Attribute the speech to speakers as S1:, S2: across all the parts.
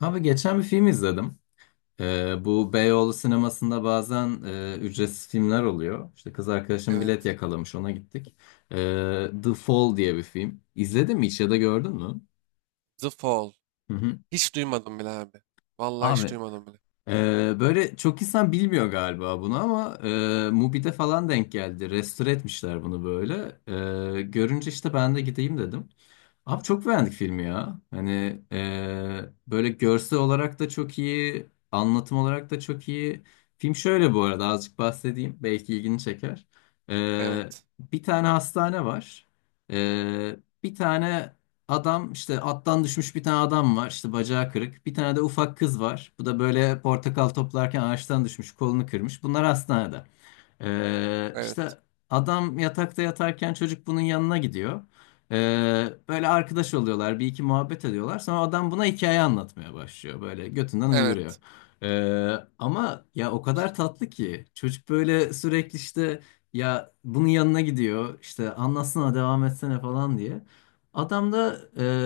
S1: Abi geçen bir film izledim. Bu Beyoğlu sinemasında bazen ücretsiz filmler oluyor. İşte kız arkadaşım bilet
S2: Evet.
S1: yakalamış, ona gittik. The Fall diye bir film. İzledin mi hiç ya da gördün mü?
S2: The Fall.
S1: Hı hı.
S2: Hiç duymadım bile abi. Vallahi hiç
S1: Abi
S2: duymadım bile.
S1: e, böyle çok insan bilmiyor galiba bunu ama Mubi'de falan denk geldi. Restore etmişler bunu böyle. Görünce işte ben de gideyim dedim. Abi çok beğendik filmi ya. Hani böyle görsel olarak da çok iyi, anlatım olarak da çok iyi. Film şöyle bu arada azıcık bahsedeyim. Belki ilgini çeker. Eee,
S2: Evet.
S1: Bir tane hastane var. Eee, Bir tane adam işte attan düşmüş bir tane adam var. İşte bacağı kırık. Bir tane de ufak kız var. Bu da böyle portakal toplarken ağaçtan düşmüş, kolunu kırmış. Bunlar hastanede.
S2: Evet.
S1: İşte adam yatakta yatarken çocuk bunun yanına gidiyor. Böyle arkadaş oluyorlar, bir iki muhabbet ediyorlar. Sonra adam buna hikaye anlatmaya başlıyor. Böyle götünden uyduruyor.
S2: Evet.
S1: Ee, Ama ya o kadar tatlı ki çocuk böyle sürekli işte ya bunun yanına gidiyor. İşte anlatsana devam etsene falan diye. Adam da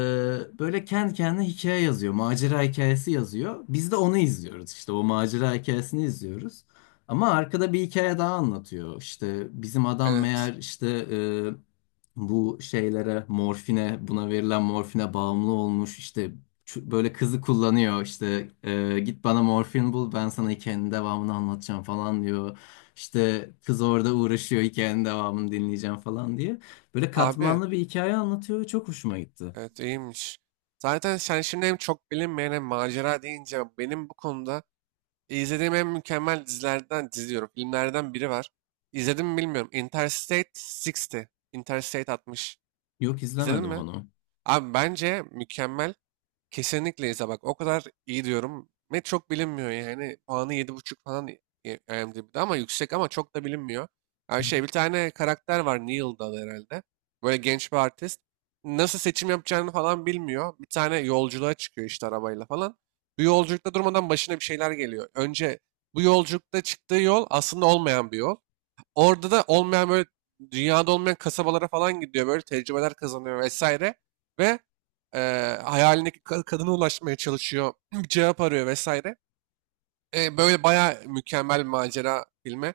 S1: böyle kendi kendine hikaye yazıyor. Macera hikayesi yazıyor. Biz de onu izliyoruz. İşte o macera hikayesini izliyoruz. Ama arkada bir hikaye daha anlatıyor. İşte bizim adam
S2: Evet.
S1: meğer işte bu şeylere morfine buna verilen morfine bağımlı olmuş işte böyle kızı kullanıyor işte git bana morfin bul, ben sana hikayenin devamını anlatacağım falan diyor. İşte kız orada uğraşıyor hikayenin devamını dinleyeceğim falan diye. Böyle
S2: Abi.
S1: katmanlı bir hikaye anlatıyor ve çok hoşuma gitti.
S2: Evet, iyiymiş. Zaten sen şimdi hem çok bilinmeyen hem macera deyince benim bu konuda izlediğim en mükemmel dizilerden diziyorum. Filmlerden biri var. İzledim mi bilmiyorum. Interstate 60. Interstate 60.
S1: Yok,
S2: İzledin
S1: izlemedim
S2: mi?
S1: onu.
S2: Abi bence mükemmel. Kesinlikle İza bak o kadar iyi diyorum. Ve çok bilinmiyor yani. Puanı yedi buçuk falan IMDb'de ama yüksek ama çok da bilinmiyor.
S1: Hı
S2: Yani şey, bir tane karakter var, Neil'da adı herhalde. Böyle genç bir artist. Nasıl seçim yapacağını falan bilmiyor. Bir tane yolculuğa çıkıyor işte arabayla falan. Bu yolculukta durmadan başına bir şeyler geliyor. Önce bu yolculukta çıktığı yol aslında olmayan bir yol. Orada da olmayan, böyle dünyada olmayan kasabalara falan gidiyor, böyle tecrübeler kazanıyor vesaire ve hayalindeki kadına ulaşmaya çalışıyor, bir cevap arıyor vesaire. Böyle bayağı mükemmel bir macera filmi.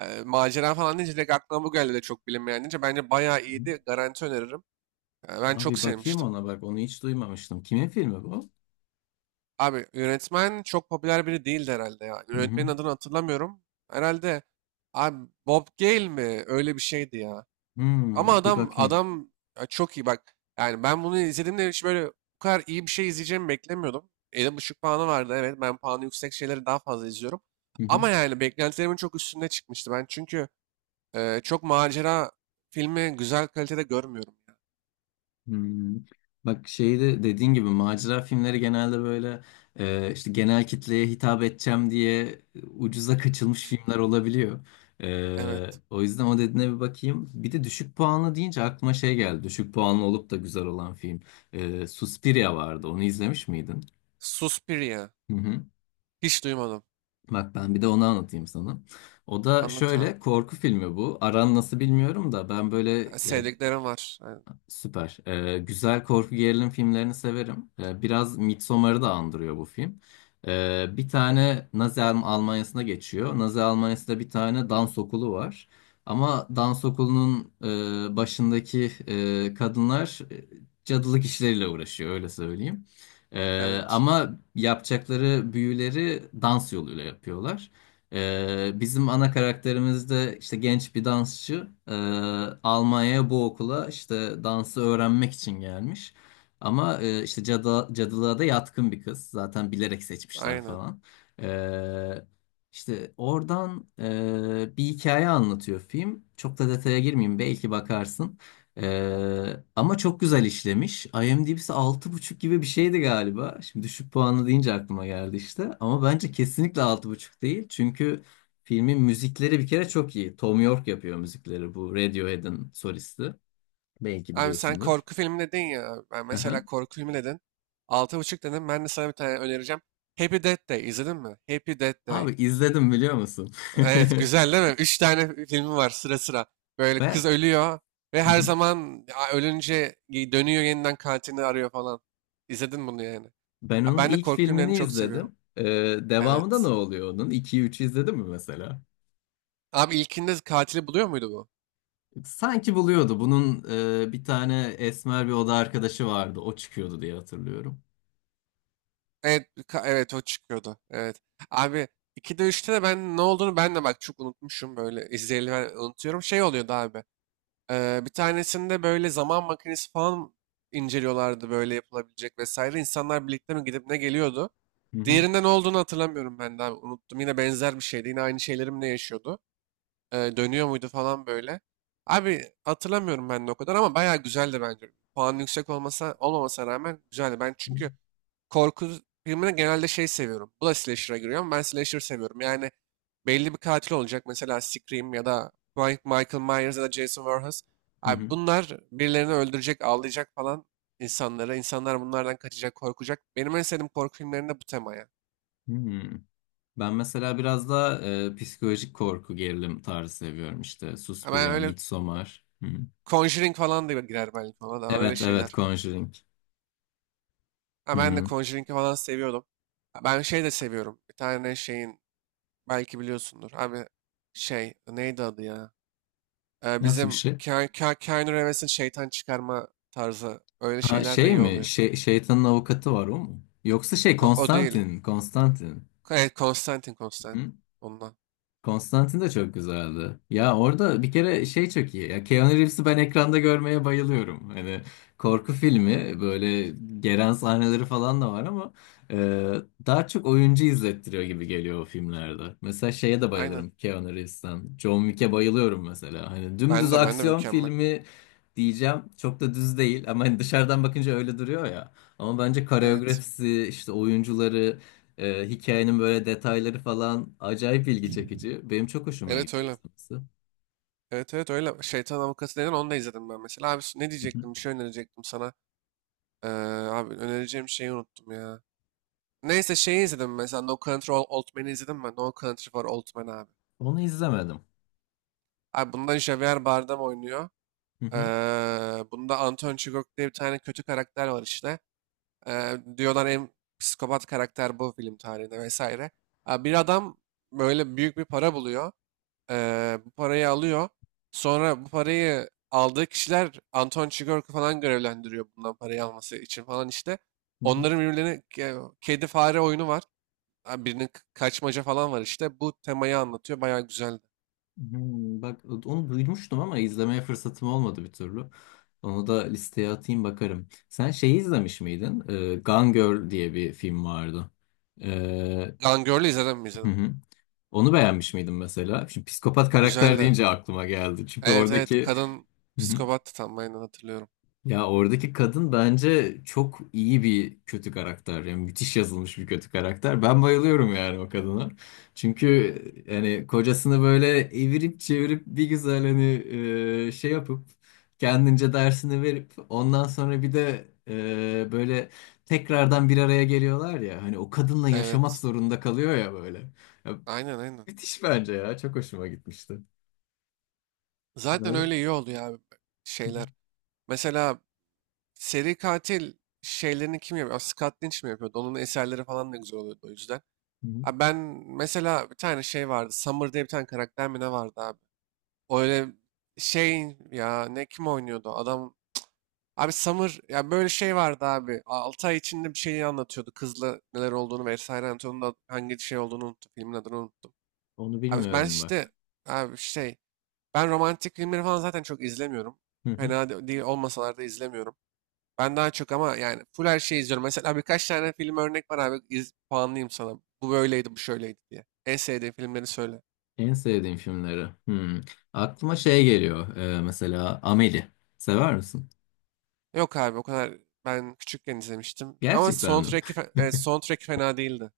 S2: Macera falan deyince direkt aklıma bu geldi de, çok bilinmeyen deyince bence bayağı
S1: hı.
S2: iyiydi, garanti öneririm. Ben çok
S1: Abi bakayım
S2: sevmiştim.
S1: ona, bak onu hiç duymamıştım. Kimin filmi bu?
S2: Abi yönetmen çok popüler biri değildi herhalde ya.
S1: Hı hı.
S2: Yönetmenin adını hatırlamıyorum. Herhalde abi Bob Gale mi? Öyle bir şeydi ya. Ama
S1: Hmm, bir
S2: adam
S1: bakayım.
S2: adam ya çok iyi bak. Yani ben bunu izlediğimde hiç böyle bu kadar iyi bir şey izleyeceğimi beklemiyordum. 7,5 puanı vardı, evet. Ben puanı yüksek şeyleri daha fazla izliyorum.
S1: Hı hı.
S2: Ama yani beklentilerimin çok üstünde çıkmıştı. Ben çünkü çok macera filmi güzel kalitede görmüyorum.
S1: Hmm. Bak şeyi de dediğin gibi macera filmleri genelde böyle işte genel kitleye hitap edeceğim diye ucuza kaçılmış filmler olabiliyor.
S2: Evet.
S1: O yüzden o dediğine bir bakayım. Bir de düşük puanlı deyince aklıma şey geldi. Düşük puanlı olup da güzel olan film. Suspiria vardı. Onu izlemiş miydin?
S2: Suspiria.
S1: Hı hı.
S2: Hiç duymadım.
S1: Bak ben bir de onu anlatayım sana. O da
S2: Anlat abi.
S1: şöyle korku filmi bu. Aran nasıl bilmiyorum da ben böyle
S2: Ha,
S1: ya.
S2: sevdiklerim var. Ha.
S1: Süper. Güzel korku gerilim filmlerini severim. Biraz Midsommar'ı da andırıyor bu film. Bir tane Nazi Almanya'sına geçiyor. Nazi Almanya'sında bir tane dans okulu var. Ama dans okulunun başındaki kadınlar cadılık işleriyle uğraşıyor, öyle söyleyeyim.
S2: Evet.
S1: Ama yapacakları büyüleri dans yoluyla yapıyorlar. Bizim ana karakterimiz de işte genç bir dansçı. Almanya'ya bu okula işte dansı öğrenmek için gelmiş. Ama işte cadı, cadılığa da yatkın bir kız. Zaten bilerek seçmişler
S2: Aynen.
S1: falan. Ee, işte oradan bir hikaye anlatıyor film. Çok da detaya girmeyeyim, belki bakarsın. Ama çok güzel işlemiş. IMDb'si altı buçuk gibi bir şeydi galiba. Şimdi düşük puanlı deyince aklıma geldi işte. Ama bence kesinlikle altı buçuk değil. Çünkü filmin müzikleri bir kere çok iyi. Tom York yapıyor müzikleri, bu Radiohead'in solisti. Belki
S2: Abi sen
S1: biliyorsundur.
S2: korku filmi dedin ya. Ben
S1: Aha.
S2: mesela korku filmi dedin. Altı buçuk dedim. Ben de sana bir tane önereceğim. Happy Death Day. İzledin mi? Happy Death
S1: Abi
S2: Day.
S1: izledim, biliyor musun?
S2: Evet, güzel değil mi? 3 tane filmi var sıra sıra. Böyle kız
S1: Ben
S2: ölüyor ve
S1: Hı
S2: her
S1: hı.
S2: zaman ölünce dönüyor, yeniden katilini arıyor falan. İzledin bunu yani.
S1: Ben
S2: Ha,
S1: onun
S2: ben de
S1: ilk
S2: korku filmlerini
S1: filmini
S2: çok seviyorum.
S1: izledim. Devamında ne
S2: Evet.
S1: oluyor onun? 2'yi 3'ü izledin mi mesela?
S2: Abi ilkinde katili buluyor muydu bu?
S1: Sanki buluyordu. Bunun bir tane esmer bir oda arkadaşı vardı. O çıkıyordu diye hatırlıyorum.
S2: Evet, evet o çıkıyordu. Evet. Abi 2'de üçte de ben ne olduğunu, ben de bak çok unutmuşum, böyle izleyeli ben unutuyorum. Şey oluyordu abi. Bir tanesinde böyle zaman makinesi falan inceliyorlardı, böyle yapılabilecek vesaire. İnsanlar birlikte mi gidip ne geliyordu.
S1: Hı hı.
S2: Diğerinde ne olduğunu hatırlamıyorum ben de abi, unuttum. Yine benzer bir şeydi. Yine aynı şeyleri ne yaşıyordu. Dönüyor muydu falan böyle. Abi hatırlamıyorum ben de o kadar, ama bayağı güzeldi bence. Puan yüksek olmasa olmamasına rağmen güzeldi. Ben çünkü korku filmine genelde şey seviyorum. Bu da slasher'a giriyor, ama ben slasher seviyorum. Yani belli bir katil olacak. Mesela Scream ya da Michael Myers ya da Jason Voorhees.
S1: Hı
S2: Abi
S1: hı.
S2: bunlar birilerini öldürecek, ağlayacak falan insanlara. İnsanlar bunlardan kaçacak, korkacak. Benim en sevdiğim korku filmlerinde bu temaya.
S1: Hı. Ben mesela biraz daha psikolojik korku gerilim tarzı seviyorum işte.
S2: Hemen
S1: Suspiria,
S2: öyle
S1: Midsommar. Hı hı.
S2: Conjuring falan da girer belki, ona da öyle
S1: Evet evet,
S2: şeyler.
S1: Conjuring.
S2: Ha,
S1: Hı.
S2: ben de
S1: hı.
S2: Conjuring'i falan seviyordum. Ha, ben şey de seviyorum. Bir tane şeyin belki biliyorsundur. Abi şey neydi adı ya?
S1: Nasıl bir
S2: Bizim
S1: şey?
S2: Keanu Reeves'in şeytan çıkarma tarzı öyle
S1: Ha,
S2: şeyler de
S1: şey
S2: iyi
S1: mi?
S2: oluyor.
S1: Şey, şeytanın avukatı var, o mu? Yoksa şey,
S2: Yok, o değil.
S1: Konstantin, Konstantin.
S2: Evet, Konstantin, Konstantin.
S1: Hı?
S2: Ondan.
S1: Konstantin de çok güzeldi. Ya orada bir kere şey çok iyi. Ya Keanu Reeves'i ben ekranda görmeye bayılıyorum. Hani korku filmi böyle geren sahneleri falan da var ama e, daha çok oyuncu izlettiriyor gibi geliyor o filmlerde. Mesela şeye de
S2: Aynen.
S1: bayılırım Keanu Reeves'ten. John Wick'e bayılıyorum mesela. Hani dümdüz
S2: Ben de
S1: aksiyon
S2: mükemmel.
S1: filmi diyeceğim. Çok da düz değil ama hani dışarıdan bakınca öyle duruyor ya. Ama bence
S2: Evet.
S1: koreografisi, işte oyuncuları, hikayenin böyle detayları falan acayip ilgi çekici. Benim çok hoşuma
S2: Evet
S1: gidiyor
S2: öyle.
S1: izlemesi.
S2: Evet evet öyle. Şeytan Avukatı denen onu da izledim ben mesela. Abi ne
S1: Hı hı.
S2: diyecektim? Bir şey önerecektim sana. Ee, Abi önereceğim şeyi unuttum ya. Neyse, şeyi izledim mesela, No Country for Old Men'i izledim ben. No Country for Old Men abi.
S1: Onu izlemedim.
S2: Abi bunda Javier Bardem oynuyor.
S1: Hı
S2: Ee,
S1: hı,
S2: Bunda Anton Chigurh diye bir tane kötü karakter var işte. Diyorlar en psikopat karakter bu film tarihinde vesaire. Abi bir adam böyle büyük bir para buluyor. Bu parayı alıyor. Sonra bu parayı aldığı kişiler Anton Chigurh'u falan görevlendiriyor bundan parayı alması için falan işte.
S1: hı hı.
S2: Onların birbirlerine kedi fare oyunu var. Abi birinin kaçmaca falan var işte. Bu temayı anlatıyor. Bayağı güzeldi.
S1: Hmm, bak onu duymuştum ama izlemeye fırsatım olmadı bir türlü. Onu da listeye atayım, bakarım. Sen şeyi izlemiş miydin? Gone Girl diye bir film vardı. Ee,
S2: Gone Girl'ü izledin mi,
S1: hı
S2: izledim.
S1: hı. Onu beğenmiş miydin mesela? Şimdi psikopat karakter
S2: Güzeldi.
S1: deyince aklıma geldi. Çünkü
S2: Evet evet,
S1: oradaki
S2: kadın psikopattı tam, aynen hatırlıyorum.
S1: ya oradaki kadın bence çok iyi bir kötü karakter. Yani müthiş yazılmış bir kötü karakter. Ben bayılıyorum yani o kadına. Çünkü yani kocasını böyle evirip çevirip bir güzel hani şey yapıp kendince dersini verip ondan sonra bir de böyle tekrardan bir araya geliyorlar ya. Hani o kadınla yaşamak
S2: Evet.
S1: zorunda kalıyor ya böyle. Ya,
S2: Aynen aynen.
S1: müthiş bence ya. Çok hoşuma gitmişti.
S2: Zaten
S1: Böyle.
S2: öyle iyi oluyor abi
S1: Hı hı.
S2: şeyler. Mesela seri katil şeylerini kim yapıyor? Aa, Scott Lynch mi yapıyordu? Onun eserleri falan da güzel oluyordu o yüzden.
S1: Hı hı.
S2: Abi ben mesela bir tane şey vardı. Summer diye bir tane karakter mi ne vardı abi? O öyle şey ya, ne, kim oynuyordu? Adam, abi Summer ya, böyle şey vardı abi. 6 ay içinde bir şeyi anlatıyordu. Kızla neler olduğunu vesaire anlatıyordu. Onun da hangi şey olduğunu unuttum. Filmin adını unuttum.
S1: Onu
S2: Abi ben
S1: bilmiyorum
S2: işte
S1: bak.
S2: abi şey, ben romantik filmleri falan zaten çok izlemiyorum. Fena değil olmasalar da izlemiyorum. Ben daha çok, ama yani full her şeyi izliyorum. Mesela birkaç tane film örnek var abi. İz, puanlayayım sana. Bu böyleydi, bu şöyleydi diye. En sevdiğin filmleri söyle.
S1: En sevdiğim filmleri. Hmm. Aklıma şey geliyor. Mesela Amelie. Sever misin?
S2: Yok abi o kadar, ben küçükken izlemiştim. Ama
S1: Gerçekten mi?
S2: soundtrack'i, soundtrack fena değildi.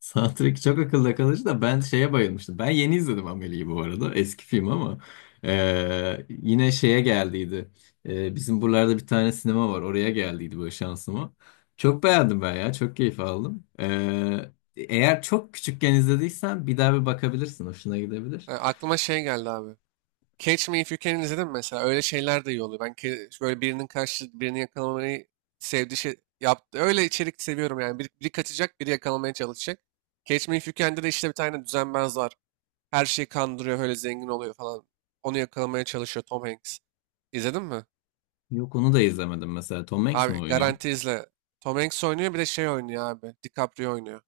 S1: Soundtrack çok akılda kalıcı da ben şeye bayılmıştım. Ben yeni izledim Amelie'yi bu arada. Eski film ama. Yine şeye geldiydi. Bizim buralarda bir tane sinema var. Oraya geldiydi böyle şansıma. Çok beğendim ben ya. Çok keyif aldım. Eğer çok küçükken izlediysen bir daha bir bakabilirsin. Hoşuna gidebilir.
S2: Aklıma şey geldi abi. Catch Me If You Can'i izledim mesela. Öyle şeyler de iyi oluyor. Ben böyle birinin karşı birini yakalamayı sevdiği şey yaptı. Öyle içerik seviyorum yani. Biri, biri kaçacak, biri yakalamaya çalışacak. Catch Me If You Can'de de işte bir tane düzenbaz var. Her şeyi kandırıyor, öyle zengin oluyor falan. Onu yakalamaya çalışıyor Tom Hanks. İzledin mi?
S1: Yok, onu da izlemedim mesela. Tom Hanks mi
S2: Abi
S1: oynuyor?
S2: garanti izle. Tom Hanks oynuyor, bir de şey oynuyor abi. DiCaprio oynuyor.